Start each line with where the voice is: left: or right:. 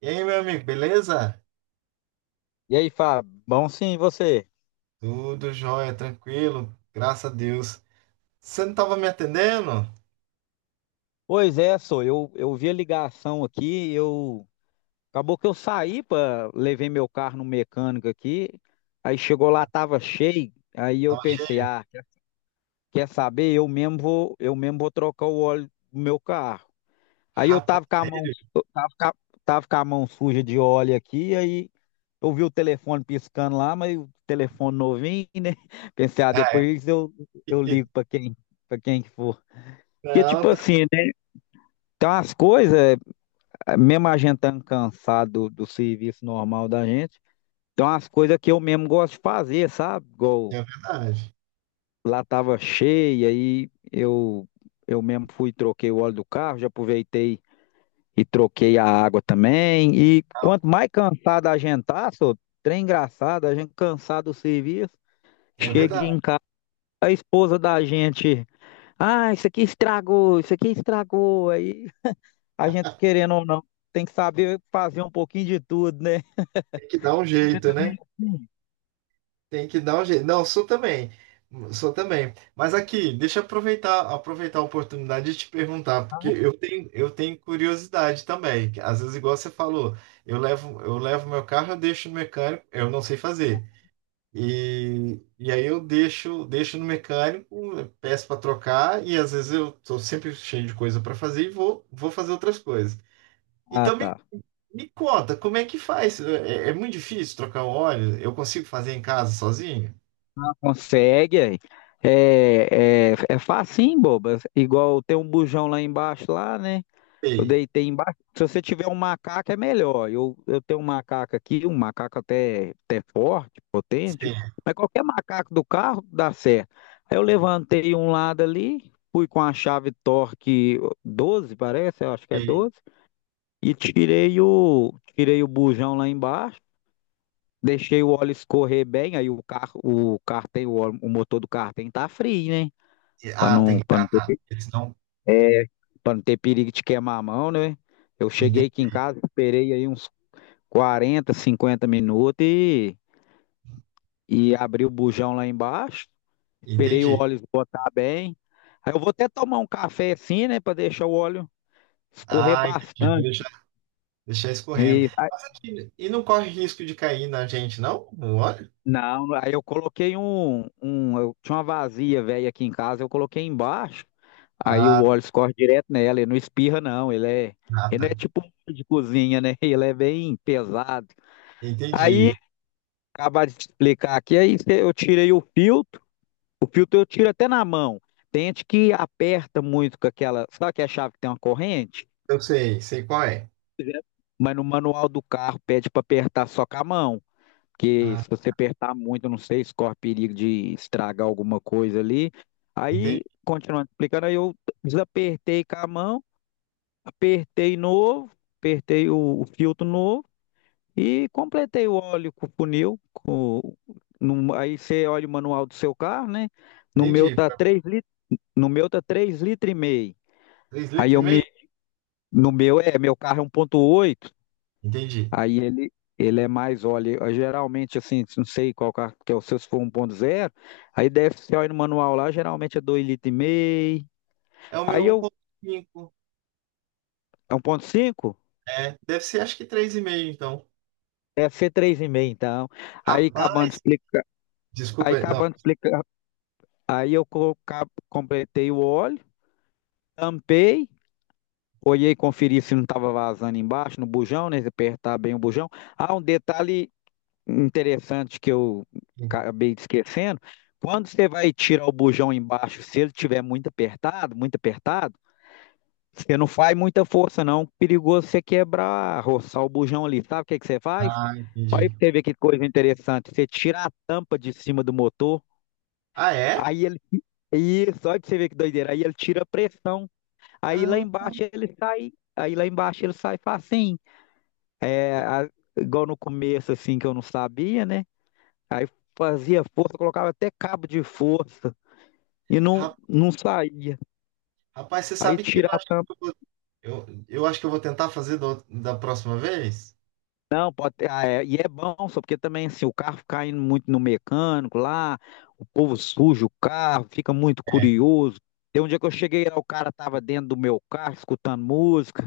right: E aí, meu amigo, beleza?
left: E aí, Fábio? Bom, sim, e você?
right: Tudo jóia, tranquilo, graças a Deus. Você não tava me atendendo?
left: Pois é, sou eu vi a ligação aqui, eu acabou que eu saí para levei meu carro no mecânico aqui, aí chegou lá tava cheio, aí eu
right: Tava...
left: pensei, ah, quer saber? Eu mesmo vou trocar o óleo do meu carro. Aí
right: Rapaz, sério?
left: eu tava com a mão suja de óleo aqui, aí eu vi o telefone piscando lá, mas o telefone novinho, né? Pensei, ah,
right: Ah, é.
left: depois eu eu ligo para quem, para quem que for. Que
right: Não,
left: tipo assim, então, as coisas, mesmo a gente estando cansado do serviço normal da gente, então as coisas que eu mesmo gosto de fazer, sabe? Igual
right: é verdade.
left: lá tava cheia e eu mesmo fui e troquei o óleo do carro, já aproveitei e troquei a água também. E quanto mais cansado a gente tá, só, trem engraçado, a gente cansado do serviço,
right: É
left: chega
right: verdade.
left: em casa, a esposa da gente, ah, isso aqui estragou, aí a gente querendo ou não, tem que saber fazer um pouquinho de tudo, né?
right: Tem que dar um jeito, né? Tem que dar um jeito. Não, sou também. Sou também. Mas aqui, deixa eu aproveitar a oportunidade de te perguntar, porque eu tenho curiosidade também. Às vezes, igual você falou, eu levo meu carro, eu deixo no mecânico, eu não sei fazer. E aí deixo no mecânico, peço para trocar e às vezes eu estou sempre cheio de coisa para fazer e vou fazer outras coisas.
left: Ah,
right: Então
left: tá.
right: me conta, como é que faz? É muito difícil trocar o óleo? Eu consigo fazer em casa sozinho?
left: Consegue aí. É facinho, boba. Igual tem um bujão lá embaixo, lá, né? Eu
right: Sei,
left: deitei embaixo. Se você tiver um macaco, é melhor. Eu tenho um macaco aqui, um macaco até forte, potente,
right: sei,
left: mas qualquer macaco do carro dá certo. Aí eu levantei um lado ali, fui com a chave torque 12, parece, eu acho que é
right: sei.
left: 12. E tirei o bujão lá embaixo, deixei o óleo escorrer bem, aí o carro, o cartem, o, óleo- o motor do carro cartem tá frio, né? para
right: Ah,
left: não,
right: tem.
left: para não
right: Ah, tá.
left: ter,
right: Eles não.
left: é, para não ter perigo de queimar a mão, né? Eu cheguei aqui
right: Entendi.
left: em casa, esperei aí uns 40, 50 minutos e abri o bujão lá embaixo, esperei o
right: Entendi.
left: óleo esgotar bem. Aí eu vou até tomar um café assim, né, para deixar o óleo escorrer
right: Ah, entendi. Vou
left: bastante.
right: deixar escorrendo. Mas aqui, e não corre risco de cair na gente, não? O óleo?
left: Não, aí eu coloquei eu tinha uma vazia velha aqui em casa, eu coloquei embaixo, aí o
right: Ah,
left: óleo escorre direto nela, ele não espirra não,
right: tá.
left: ele não é
right: Tá.
left: tipo um molho de cozinha, né? Ele é bem pesado. Aí,
right: Entendi.
left: acabar de te explicar aqui, eu tirei o filtro eu tiro até na mão. Tem gente que aperta muito com aquela, sabe que a chave que tem uma corrente?
right: Eu sei qual é.
left: Mas no manual do carro pede para apertar só com a mão. Porque
right: Ah,
left: se você apertar muito, não sei, se corre perigo de estragar alguma coisa ali. Aí,
right: entendi,
left: continuando explicando, aí eu desapertei com a mão, apertei novo, apertei o filtro novo e completei o óleo com o funil. Com, no- Aí você olha o manual do seu carro, né? No meu
right: entendi.
left: tá 3 litros, no meu tá 3,5 litros.
right: Três
left: Aí
right: litros
left: eu
right: e
left: me,
right: meio?
left: no meu é, meu carro é 1,8.
right: Entendi.
left: Aí ele é mais, olha, eu geralmente assim, não sei qual carro que é o seu, se for 1,0 aí deve ser olha no manual lá, geralmente é 2,5 litros.
right: É o meu
left: Aí
right: um
left: eu,
right: ponto cinco.
left: é 1,5.
right: É, deve ser acho que 3,5 então.
left: Deve ser 3,5 então. Aí acabando de
right: Rapaz,
left: explicar, aí
right: desculpa, não.
left: acabando de explicar, completei o óleo, tampei, olhei, conferi se não estava vazando embaixo, no bujão, né, se apertar bem o bujão. Ah, um detalhe interessante que eu acabei esquecendo, quando você vai tirar o bujão embaixo, se ele tiver muito apertado, você não faz muita força não, perigoso você quebrar, roçar o bujão ali, sabe o que que você faz?
right: Ah,
left: Olha
right: entendi.
left: pra você ver que coisa interessante, você tira a tampa de cima do motor,
right: Ah, é?
left: aí ele, isso, olha pra você ver que doideira, aí ele tira a pressão, aí lá
right: Ah,
left: embaixo ele sai, aí lá embaixo ele sai facinho, é, a- igual no começo assim que eu não sabia, né? Aí fazia força, colocava até cabo de força e não,
right: ra-
left: não saía.
right: rapaz, você
left: Aí
right: sabe que eu
left: tirar
right: acho
left: tam-
right: que eu vou tentar fazer da próxima vez?
left: não, pode ter, e é bom, só porque também assim, o carro fica indo muito no mecânico lá, o povo suja o carro, fica muito
right: É.
left: curioso. Tem um dia que eu cheguei lá, o cara tava dentro do meu carro escutando música.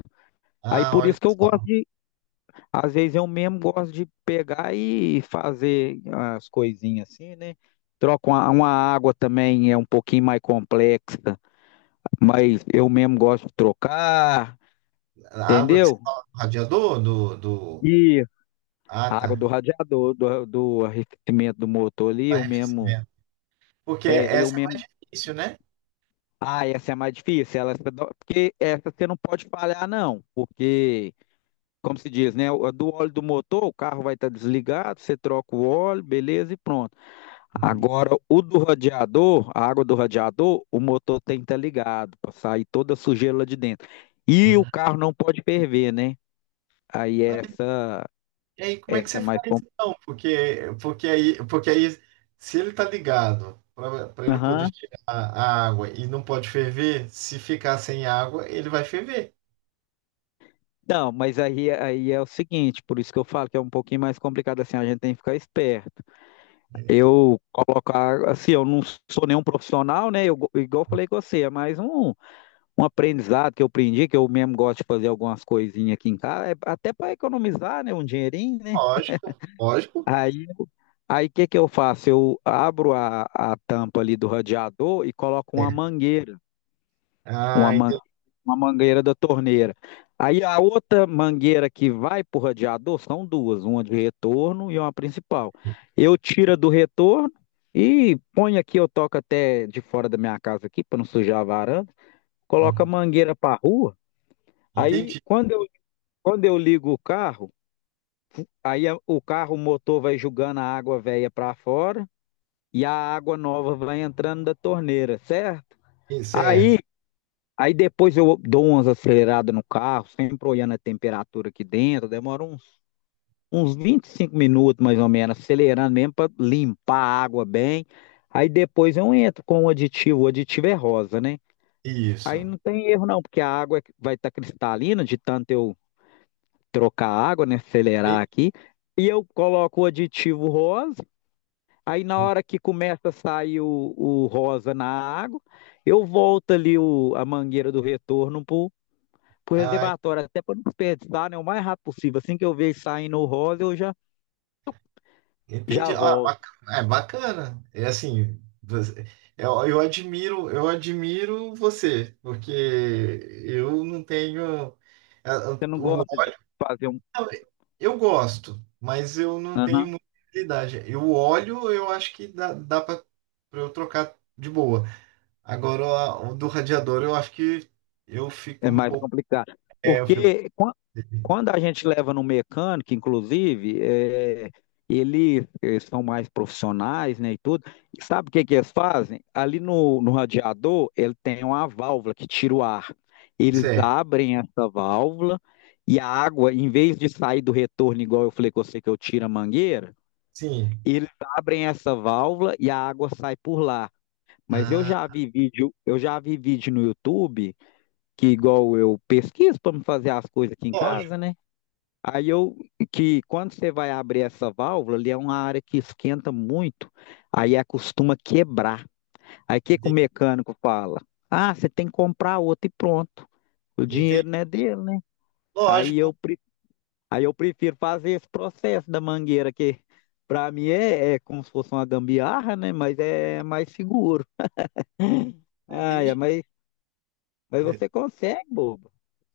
left: Aí
right: Ah,
left: por
right: olha
left: isso que eu gosto
right: só.
left: de, às vezes eu mesmo gosto de pegar e fazer as coisinhas assim, né? Troco uma água também, é um pouquinho mais complexa, mas eu mesmo gosto de trocar,
right: A água que você
left: entendeu?
right: fala do radiador, do...
left: E
right: Ah,
left: a água do
right: tá.
left: radiador, do arrefecimento do motor ali, eu mesmo,
right: Arrefecimento. Porque
left: é, eu
right: essa é o
left: mesmo,
right: início, né?
left: ah, essa é a mais difícil, ela, porque essa você não pode falhar não, porque, como se diz, né, o- do óleo do motor, o carro vai estar desligado, você troca o óleo, beleza, e pronto. Agora, o do radiador, a água do radiador, o motor tem que estar ligado, para sair toda a sujeira lá de dentro. E o carro não pode ferver, né? Aí essa
right: E aí, como é que
left: Essa é
right: você
left: mais
right: faz então? Porque aí, se ele tá ligado para ele poder
left: complicada.
right: tirar a água e não pode ferver, se ficar sem água, ele vai ferver.
left: Não, mas aí, aí é o seguinte, por isso que eu falo que é um pouquinho mais complicado assim, a gente tem que ficar esperto. Eu colocar, assim, eu não sou nenhum profissional, né? Eu, igual eu falei com você, é mais um aprendizado que eu aprendi, que eu mesmo gosto de fazer algumas coisinhas aqui em casa, é até para economizar, né? Um dinheirinho, né?
right: Lógico, lógico.
left: Aí Aí o que que eu faço? Eu abro a tampa ali do radiador e coloco uma
right: É.
left: mangueira.
right: Ah,
left: uma, man-
right: entendi.
left: uma mangueira da torneira. Aí a outra mangueira que vai para o radiador são duas, uma de retorno e uma principal. Eu tiro a do retorno e ponho aqui, eu toco até de fora da minha casa aqui para não sujar a varanda, coloco a mangueira para a rua. Aí
right: Entendi.
left: quando eu, quando eu ligo o carro, o motor vai jogando a água velha para fora e a água nova vai entrando da torneira, certo?
right: Certo.
left: Aí Aí depois eu dou umas aceleradas no carro, sempre olhando a temperatura aqui dentro, demora uns, uns 25 minutos mais ou menos, acelerando mesmo para limpar a água bem. Aí depois eu entro com o aditivo é rosa, né? Aí
right: Isso.
left: não tem erro não, porque a água vai estar cristalina de tanto eu trocar a água, né? Acelerar aqui. E eu coloco o aditivo rosa, aí na
right: Entendi.
left: hora que começa a sair o rosa na água, eu volto ali o, a mangueira do retorno para pro
right: Ah,
left: reservatório, até para não desperdiçar, né? O mais rápido possível. Assim que eu vejo saindo o rosa,
right: entendi.
left: já
right: Ah,
left: volto.
right: bacana. É bacana. Eu admiro você, porque eu não tenho.
left: Você não gosta de fazer um.
right: Não, eu gosto, mas eu não tenho
left: Aham,
right: muita habilidade. Eu olho, eu acho que dá para eu trocar de boa. Agora, o do radiador, eu acho que eu fico
left: é
right: um
left: mais
right: pouco.
left: complicado.
right: É, eu fico.
left: Porque quando a gente leva no mecânico, inclusive, é, eles são mais profissionais, né, e tudo. E sabe o que que eles fazem? Ali no, no radiador, ele tem uma válvula que tira o ar. Eles
right: Certo,
left: abrem essa válvula e a água, em vez de sair do retorno, igual eu falei com você que eu tiro a mangueira,
right: sim.
left: eles abrem essa válvula e a água sai por lá. Mas
right: Ah,
left: eu já vi vídeo no YouTube, que igual eu pesquiso para me fazer as coisas aqui em casa,
right: lógico.
left: né? Aí eu que quando você vai abrir essa válvula, ali é uma área que esquenta muito, aí é, costuma quebrar. Aí o que que o
right: Entendi.
left: mecânico fala? Ah, você tem que comprar outra e pronto. O
right: Entendi.
left: dinheiro não é dele, né? Aí
right: Lógico,
left: eu Aí eu prefiro fazer esse processo da mangueira, que para mim é, é como se fosse uma gambiarra, né? Mas é mais seguro. Ah, é,
right: entendi.
left: mas, você consegue, bobo.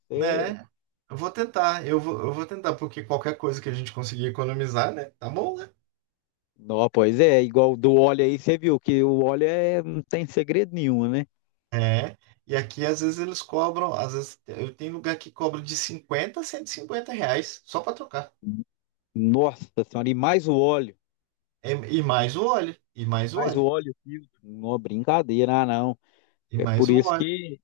left: Você...
right: Né? Eu vou tentar, porque qualquer coisa que a gente conseguir economizar, né? Tá bom, né?
left: Não, pois é, igual do óleo aí, você viu que o óleo é, não tem segredo nenhum, né?
right: É, e aqui às vezes eles cobram, às vezes eu tenho lugar que cobra de 50 a R$ 150 só para trocar.
left: Nossa senhora, e
right: É, e mais o óleo, e mais o
left: mais
right: óleo,
left: o óleo, filtro. Não, brincadeira, ah, não.
right: e
left: É por
right: mais o
left: isso
right: óleo.
left: que,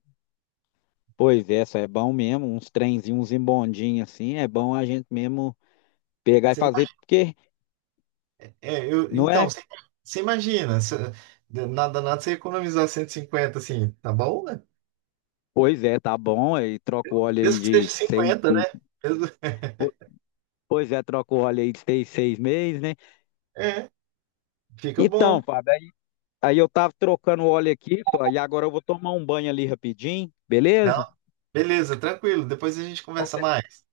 left: pois é, isso é bom mesmo, uns trenzinhos, uns embondinhos assim, é bom a gente mesmo pegar e
right: Você
left: fazer,
right: ima-
left: porque
right: é, eu,
left: não
right: então,
left: é.
right: você, você imagina, nada, nada você economizar 150 assim, tá bom, né?
left: Pois é, tá bom. Aí troca o óleo aí
right: Mesmo que seja
left: de seis.
right: 50, né? Mesmo-
left: po- Pois é, troca o óleo aí de seis, 6 meses, né?
right: é, fica bom.
left: Então, Fábio, aí, aí eu tava trocando o óleo aqui, só, e agora eu vou tomar um banho ali rapidinho,
right: Não,
left: beleza?
right: beleza, tranquilo. Depois a gente conversa
left: Qualquer-
right: mais.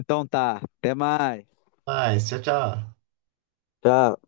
left: Então tá, até mais.
right: Mais, tchau, tchau.
left: Tchau.